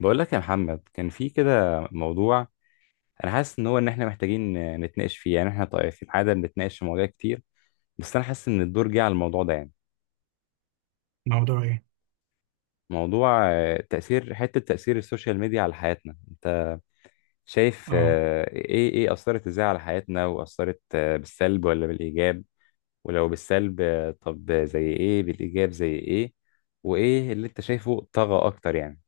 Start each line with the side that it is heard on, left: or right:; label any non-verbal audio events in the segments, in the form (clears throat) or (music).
left: بقول لك يا محمد، كان في كده موضوع. انا حاسس ان هو ان احنا محتاجين نتناقش فيه. يعني احنا طيب، في العاده بنتناقش في مواضيع كتير، بس انا حاسس ان الدور جه على الموضوع ده يعني.
right: موضوع ايه؟
left: موضوع تاثير السوشيال ميديا على حياتنا. انت شايف،
right: اه.
left: ايه اثرت ازاي على حياتنا، واثرت بالسلب ولا بالايجاب؟ ولو بالسلب، طب زي ايه؟ بالايجاب زي ايه؟ وايه اللي انت شايفه طغى اكتر يعني؟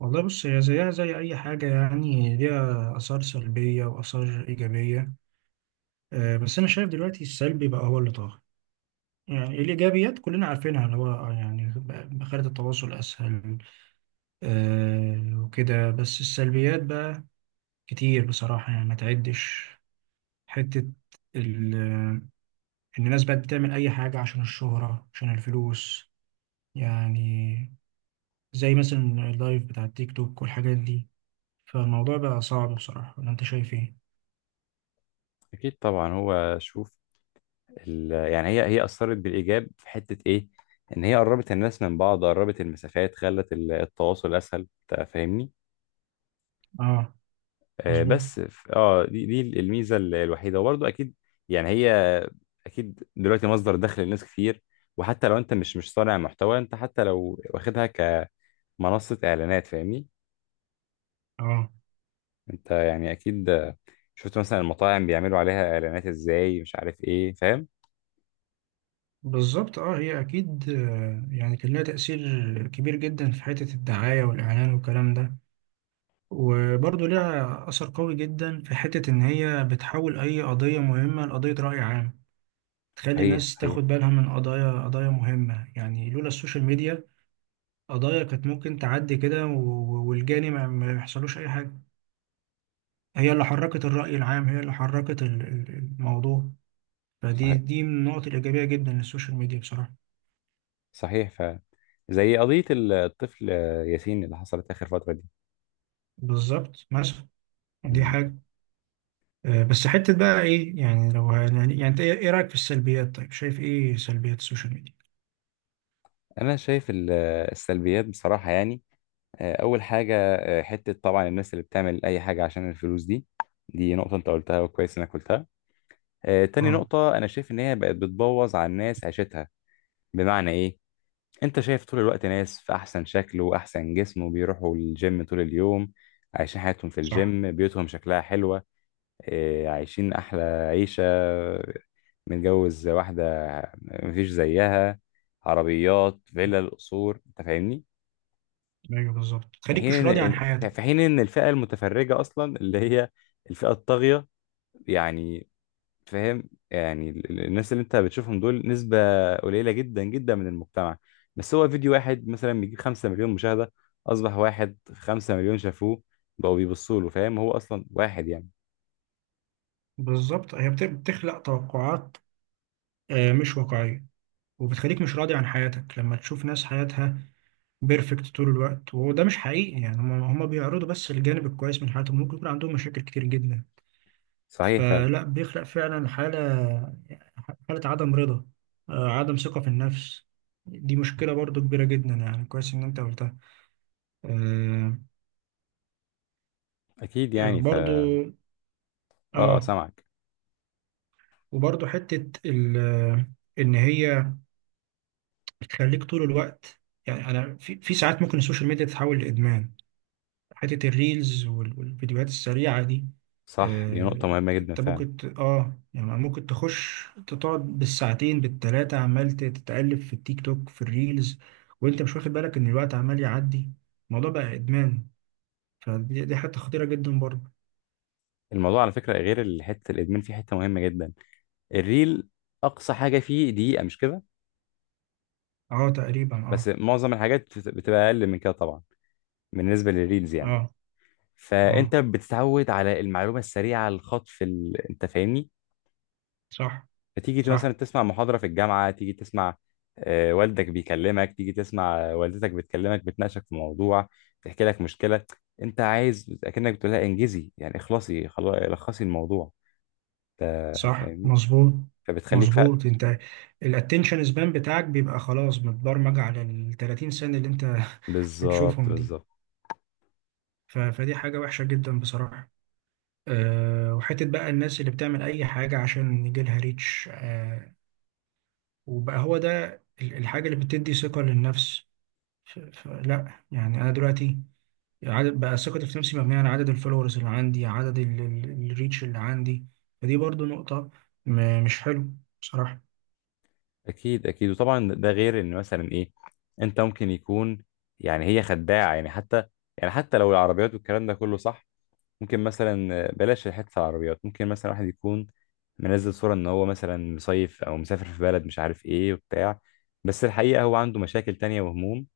right: والله بص، هي زيها زي اي حاجه، يعني ليها اثار سلبيه واثار ايجابيه. بس انا شايف دلوقتي السلبي بقى هو اللي طاغي. يعني الايجابيات كلنا عارفينها، اللي هو خلت التواصل اسهل. وكده، بس السلبيات بقى كتير بصراحه، يعني ما تعدش حته، ال- ان الناس بقت بتعمل اي حاجه عشان الشهره، عشان الفلوس. يعني زي مثلا اللايف بتاع التيك توك والحاجات دي. فالموضوع بقى صعب بصراحة، ولا انت شايف ايه؟
left: اكيد طبعا، هو شوف يعني هي اثرت بالايجاب في حته ايه، ان هي قربت الناس من بعض، قربت المسافات، خلت التواصل اسهل. أنت فاهمني؟
right: اه،
left: آه
right: مظبوط،
left: بس ف- اه دي دي الميزه الوحيده، وبرضه اكيد. يعني هي اكيد دلوقتي مصدر دخل لناس كتير، وحتى لو انت مش صانع محتوى، انت حتى لو واخدها كمنصه اعلانات، فاهمني؟
right: اه،
left: انت يعني اكيد. شفت مثلا المطاعم بيعملوا عليها اعلانات ازاي، مش عارف ايه، فاهم؟
right: بالظبط اه. هي اكيد، يعني كان لها تأثير كبير جدا في حتة الدعاية والاعلان والكلام ده. وبرضه ليها اثر قوي جدا في حتة ان هي بتحول اي قضية مهمة لقضية رأي عام. تخلي
left: صحيح،
right: الناس
left: صحيح.
right: تاخد بالها من قضايا مهمة، يعني لولا السوشيال ميديا قضايا كانت ممكن تعدي كده والجاني ما يحصلوش اي حاجة. هي اللي حركت الرأي العام، هي اللي حركت الموضوع. فدي
left: صحيح،
right: دي من النقط الإيجابية جدا للسوشيال ميديا بصراحة.
left: صحيح فعلا. زي قضية الطفل ياسين اللي حصلت آخر فترة دي.
right: بالظبط، مثلا دي
left: مم.
right: حاجة. بس حتة بقى إيه، يعني لو يعني أنت إيه رأيك في السلبيات؟ طيب شايف إيه سلبيات السوشيال ميديا؟
left: أنا شايف السلبيات بصراحة، يعني أول حاجة، حتة طبعا الناس اللي بتعمل أي حاجة عشان الفلوس دي، دي نقطة أنت قلتها، وكويس إنك قلتها. تاني
right: اه،
left: نقطة، أنا شايف إن هي بقت بتبوظ على الناس عيشتها. بمعنى إيه؟ أنت شايف طول الوقت ناس في أحسن شكل وأحسن جسم، وبيروحوا الجيم طول اليوم، عايشين حياتهم في
right: صح،
left: الجيم، بيوتهم شكلها حلوة، إيه، عايشين أحلى عيشة، متجوز واحدة مفيش زيها، عربيات فيلا قصور، أنت فاهمني؟
right: ايوه بالظبط،
left: في
right: تخليك مش
left: حين
right: راضي عن
left: إن
right: حياتك.
left: الفئة المتفرجة أصلا اللي هي الفئة الطاغية يعني، فاهم؟ يعني الناس اللي أنت بتشوفهم دول نسبة قليلة جدا جدا من المجتمع، بس هو فيديو واحد مثلا بيجيب 5 مليون مشاهدة، أصبح واحد 5 مليون شافوه، بقوا بيبصوا له، فاهم؟ هو أصلا واحد، يعني.
right: بالظبط، هي بتخلق توقعات مش واقعية، وبتخليك مش راضي عن حياتك لما تشوف ناس حياتها بيرفكت طول الوقت، وده مش حقيقي، يعني هم بيعرضوا بس الجانب الكويس من حياتهم، ممكن يكون عندهم مشاكل كتير جدا.
left: صحيح فعلا.
right: فلا بيخلق فعلا حالة عدم رضا، عدم ثقة في النفس. دي مشكلة برضو كبيرة جدا، يعني كويس إن أنت قلتها. آه،
left: أكيد، يعني
right: برضو،
left: اه،
right: آه
left: سامعك.
right: وبرضو حتة إن هي بتخليك طول الوقت. يعني أنا في ساعات ممكن السوشيال ميديا تتحول لإدمان، حتة الريلز والفيديوهات السريعة دي.
left: صح، دي نقطة مهمة جدا
right: انت
left: فعلا.
right: ممكن يعني ممكن تخش تقعد بالساعتين بالتلاتة، عمال تتقلب في التيك توك في الريلز، وانت مش واخد بالك ان الوقت عمال يعدي، الموضوع بقى ادمان. فدي حتة خطيرة جدا برضه.
left: الموضوع على فكرة، غير حتة الإدمان، فيه حتة مهمة جدا. الريل أقصى حاجة فيه دقيقة، مش كده؟
right: اه، تقريبا
left: بس
right: اه.
left: معظم الحاجات بتبقى أقل من كده طبعا، بالنسبة للريلز يعني.
right: اه،
left: فأنت
right: اه،
left: بتتعود على المعلومة السريعة، الخطف، أنت فاهمني؟
right: صح،
left: فتيجي مثلا
right: صح،
left: تسمع محاضرة في الجامعة، تيجي تسمع، والدك بيكلمك، تيجي تسمع والدتك بتكلمك بتناقشك في موضوع، تحكي لك مشكلة، أنت عايز أكنك بتقولها إنجزي، يعني اخلصي خلاص لخصي الموضوع،
right: صح،
left: فاهمني؟
right: مظبوط،
left: فبتخليك فعلا.
right: مظبوط انت. الاتنشن سبان بتاعك بيبقى خلاص متبرمج على ال 30 سنة اللي انت (laughs)
left: بالظبط،
right: بتشوفهم دي.
left: بالظبط.
right: فدي حاجة وحشة جدا بصراحة. وحتة بقى الناس اللي بتعمل أي حاجة عشان يجيلها ريتش، وبقى هو ده الحاجة اللي بتدي ثقة للنفس. فلا يعني أنا دلوقتي عدد بقى ثقتي في نفسي مبنية على عدد الفولورز اللي عندي، عدد الريتش اللي عندي. فدي برضو نقطة مش حلو بصراحة.
left: اكيد، اكيد، وطبعا ده غير ان مثلا ايه، انت ممكن يكون، يعني هي خداعه، يعني حتى، يعني حتى لو العربيات والكلام ده كله صح، ممكن مثلا بلاش حته العربيات، ممكن مثلا واحد يكون منزل صوره ان هو مثلا مصيف او مسافر في بلد مش عارف ايه وبتاع، بس الحقيقه هو عنده مشاكل تانية وهموم.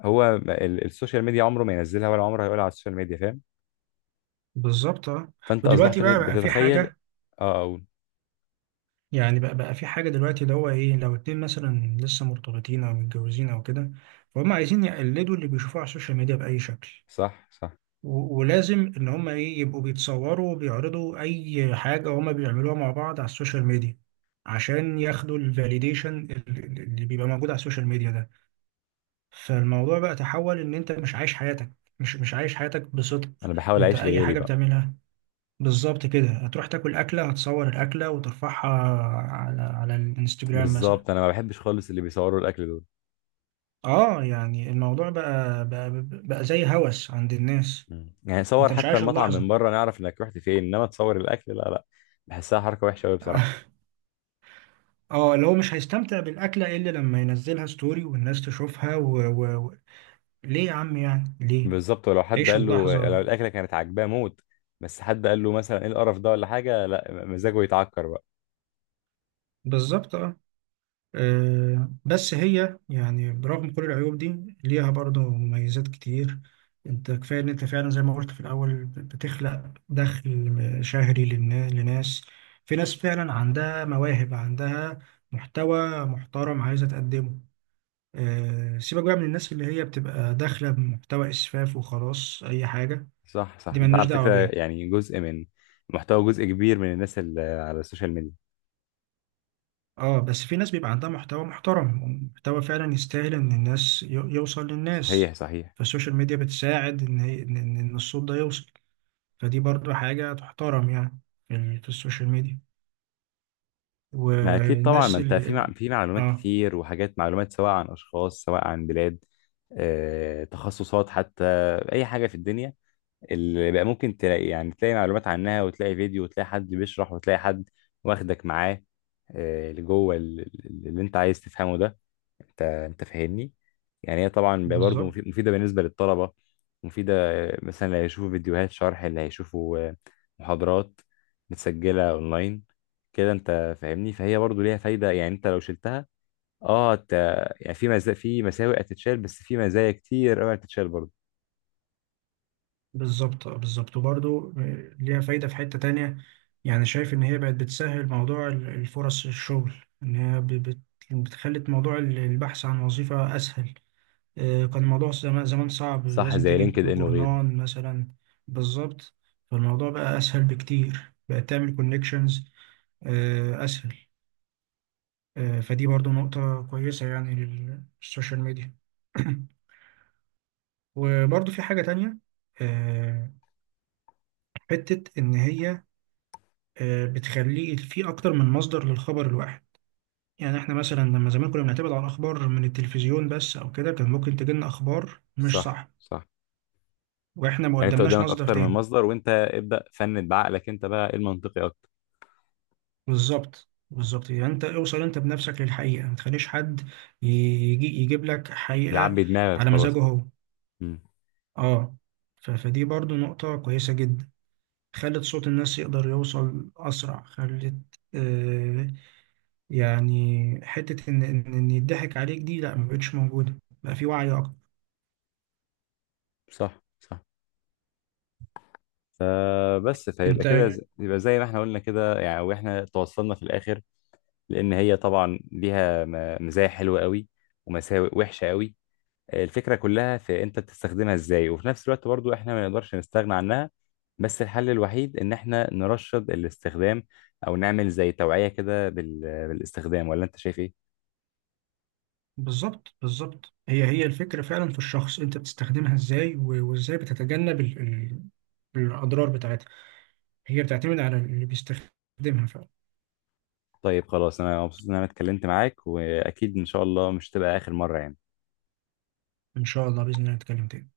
left: هو السوشيال ميديا عمره ما ينزلها، ولا عمره هيقولها على السوشيال ميديا، فاهم؟
right: بالظبط اه.
left: فانت
right: ودلوقتي
left: اصبحت
right: بقى في
left: بتتخيل.
right: حاجة،
left: اه، اقول.
right: يعني بقى في حاجة دلوقتي، اللي هو إيه، لو اتنين مثلا لسه مرتبطين أو متجوزين أو كده، فهم عايزين يقلدوا اللي بيشوفوه على السوشيال ميديا بأي شكل.
left: صح، صح.
right: ولازم إن هم إيه يبقوا بيتصوروا وبيعرضوا أي حاجة هما بيعملوها مع بعض على السوشيال ميديا، عشان ياخدوا الفاليديشن اللي بيبقى موجود على السوشيال ميديا ده. فالموضوع بقى تحول إن أنت مش عايش حياتك، مش عايش حياتك بصدق.
left: انا بحاول
right: أنت
left: اعيش
right: أي
left: لغيري
right: حاجة
left: بقى.
right: بتعملها بالظبط كده، هتروح تاكل أكلة، هتصور الأكلة وترفعها على الانستجرام مثلا.
left: بالظبط، انا ما بحبش خالص اللي بيصوروا الاكل دول.
right: اه، يعني الموضوع بقى زي هوس عند الناس.
left: مم. يعني صور
right: انت مش
left: حتى
right: عايش
left: المطعم من
right: اللحظة.
left: بره نعرف انك رحت فين، انما تصور الاكل، لا، لا. بحسها حركه وحشه قوي بصراحه.
right: (laughs) اه، اللي هو مش هيستمتع بالأكلة إلا لما ينزلها ستوري والناس تشوفها ليه يا عم، يعني ليه؟
left: بالظبط، ولو حد
right: عيش
left: قال له لو
right: اللحظة،
left: الاكله كانت عاجباه موت، بس حد قال له مثلا ايه القرف ده ولا حاجه، لا مزاجه يتعكر بقى.
right: بالظبط اه. بس هي يعني برغم كل العيوب دي ليها برضه مميزات كتير. انت كفاية ان انت فعلا زي ما قلت في الاول بتخلق دخل شهري لناس. في ناس فعلا عندها مواهب، عندها محتوى محترم عايزة تقدمه. سيبك بقى من الناس اللي هي بتبقى داخلة بمحتوى اسفاف وخلاص اي حاجة،
left: صح، صح،
right: دي
left: ده
right: ملناش
left: على
right: دعوة
left: فكره
right: بيها.
left: يعني جزء من محتوى، جزء كبير من الناس اللي على السوشيال ميديا.
right: اه، بس في ناس بيبقى عندها محتوى محترم ومحتوى فعلا يستاهل ان الناس يوصل للناس.
left: صحيح، صحيح.
right: فالسوشيال ميديا بتساعد ان هي- ان إن- إن الصوت ده يوصل. فدي برضو حاجة تحترم يعني، في السوشيال ميديا،
left: ما اكيد طبعا، ما
right: والناس
left: انت
right: اللي
left: في معلومات
right: اه،
left: كتير وحاجات، معلومات سواء عن اشخاص سواء عن بلاد، تخصصات حتى، اي حاجه في الدنيا اللي بقى ممكن تلاقي، يعني تلاقي معلومات عنها، وتلاقي فيديو، وتلاقي حد بيشرح، وتلاقي حد واخدك معاه لجوه اللي انت عايز تفهمه ده. انت فاهمني؟ يعني هي طبعا برضه
right: بالظبط،
left: مفيده بالنسبه للطلبه، مفيده مثلا، اللي هيشوفوا فيديوهات شرح، اللي هيشوفوا محاضرات متسجله اونلاين كده، انت فاهمني؟ فهي برضه ليها فايده، يعني انت لو شلتها، اه، انت يعني في في مساوئ هتتشال، بس في مزايا كتير قوي هتتشال برضه.
right: بالظبط، بالظبط، وبرضو ليها فايدة في حتة تانية. يعني شايف ان هي بقت بتسهل موضوع الفرص الشغل، ان هي بتخلي موضوع البحث عن وظيفة اسهل. كان الموضوع زمان زمان صعب،
left: صح،
right: لازم
left: زي
right: تجيب
left: لينكد ان وغيره.
right: جورنان مثلا. بالظبط، فالموضوع بقى أسهل بكتير، بقى تعمل كونكشنز أسهل. فدي برضو نقطة كويسة يعني للسوشيال ميديا. (clears throat) وبرضو في حاجة تانية، آه، حتة إن هي بتخلي في أكتر من مصدر للخبر الواحد. يعني إحنا مثلا لما زمان كنا بنعتمد على الأخبار من التلفزيون بس أو كده، كان ممكن تجيلنا أخبار مش
left: صح،
right: صح
left: صح،
right: وإحنا ما
left: يعني انت
right: قدمناش
left: قدامك
right: مصدر
left: اكتر من
right: تاني.
left: مصدر، وانت ابدا فند بعقلك انت بقى ايه المنطقي اكتر،
right: بالظبط، بالظبط، يعني انت اوصل انت بنفسك للحقيقة، ما تخليش حد يجي يجيب لك حقيقة
left: يعبي دماغك
right: على
left: خلاص
right: مزاجه
left: كده.
right: هو.
left: امم.
right: اه، فدي برضو نقطة كويسة جدا، خلت صوت الناس يقدر يوصل أسرع، خلت. آه يعني حتة إن يضحك عليك دي لا، ما بقتش موجودة، بقى في وعي أكتر.
left: صح، صح، فبس فيبقى
right: أنت
left: كده يبقى زي ما احنا قلنا كده، يعني واحنا توصلنا في الاخر، لان هي طبعا ليها مزايا حلوه قوي ومساوئ وحشه قوي، الفكره كلها في انت بتستخدمها ازاي، وفي نفس الوقت برضو احنا ما نقدرش نستغنى عنها، بس الحل الوحيد ان احنا نرشد الاستخدام، او نعمل زي توعيه كده بالاستخدام. ولا انت شايف ايه؟
right: بالظبط، بالظبط، هي الفكرة فعلا في الشخص أنت بتستخدمها إزاي، وإزاي بتتجنب الأضرار بتاعتها. هي بتعتمد على اللي بيستخدمها فعلا.
left: طيب، خلاص، انا مبسوط ان انا اتكلمت معاك، واكيد ان شاء الله مش تبقى اخر مره يعني.
right: ان شاء الله، باذن الله نتكلم تاني.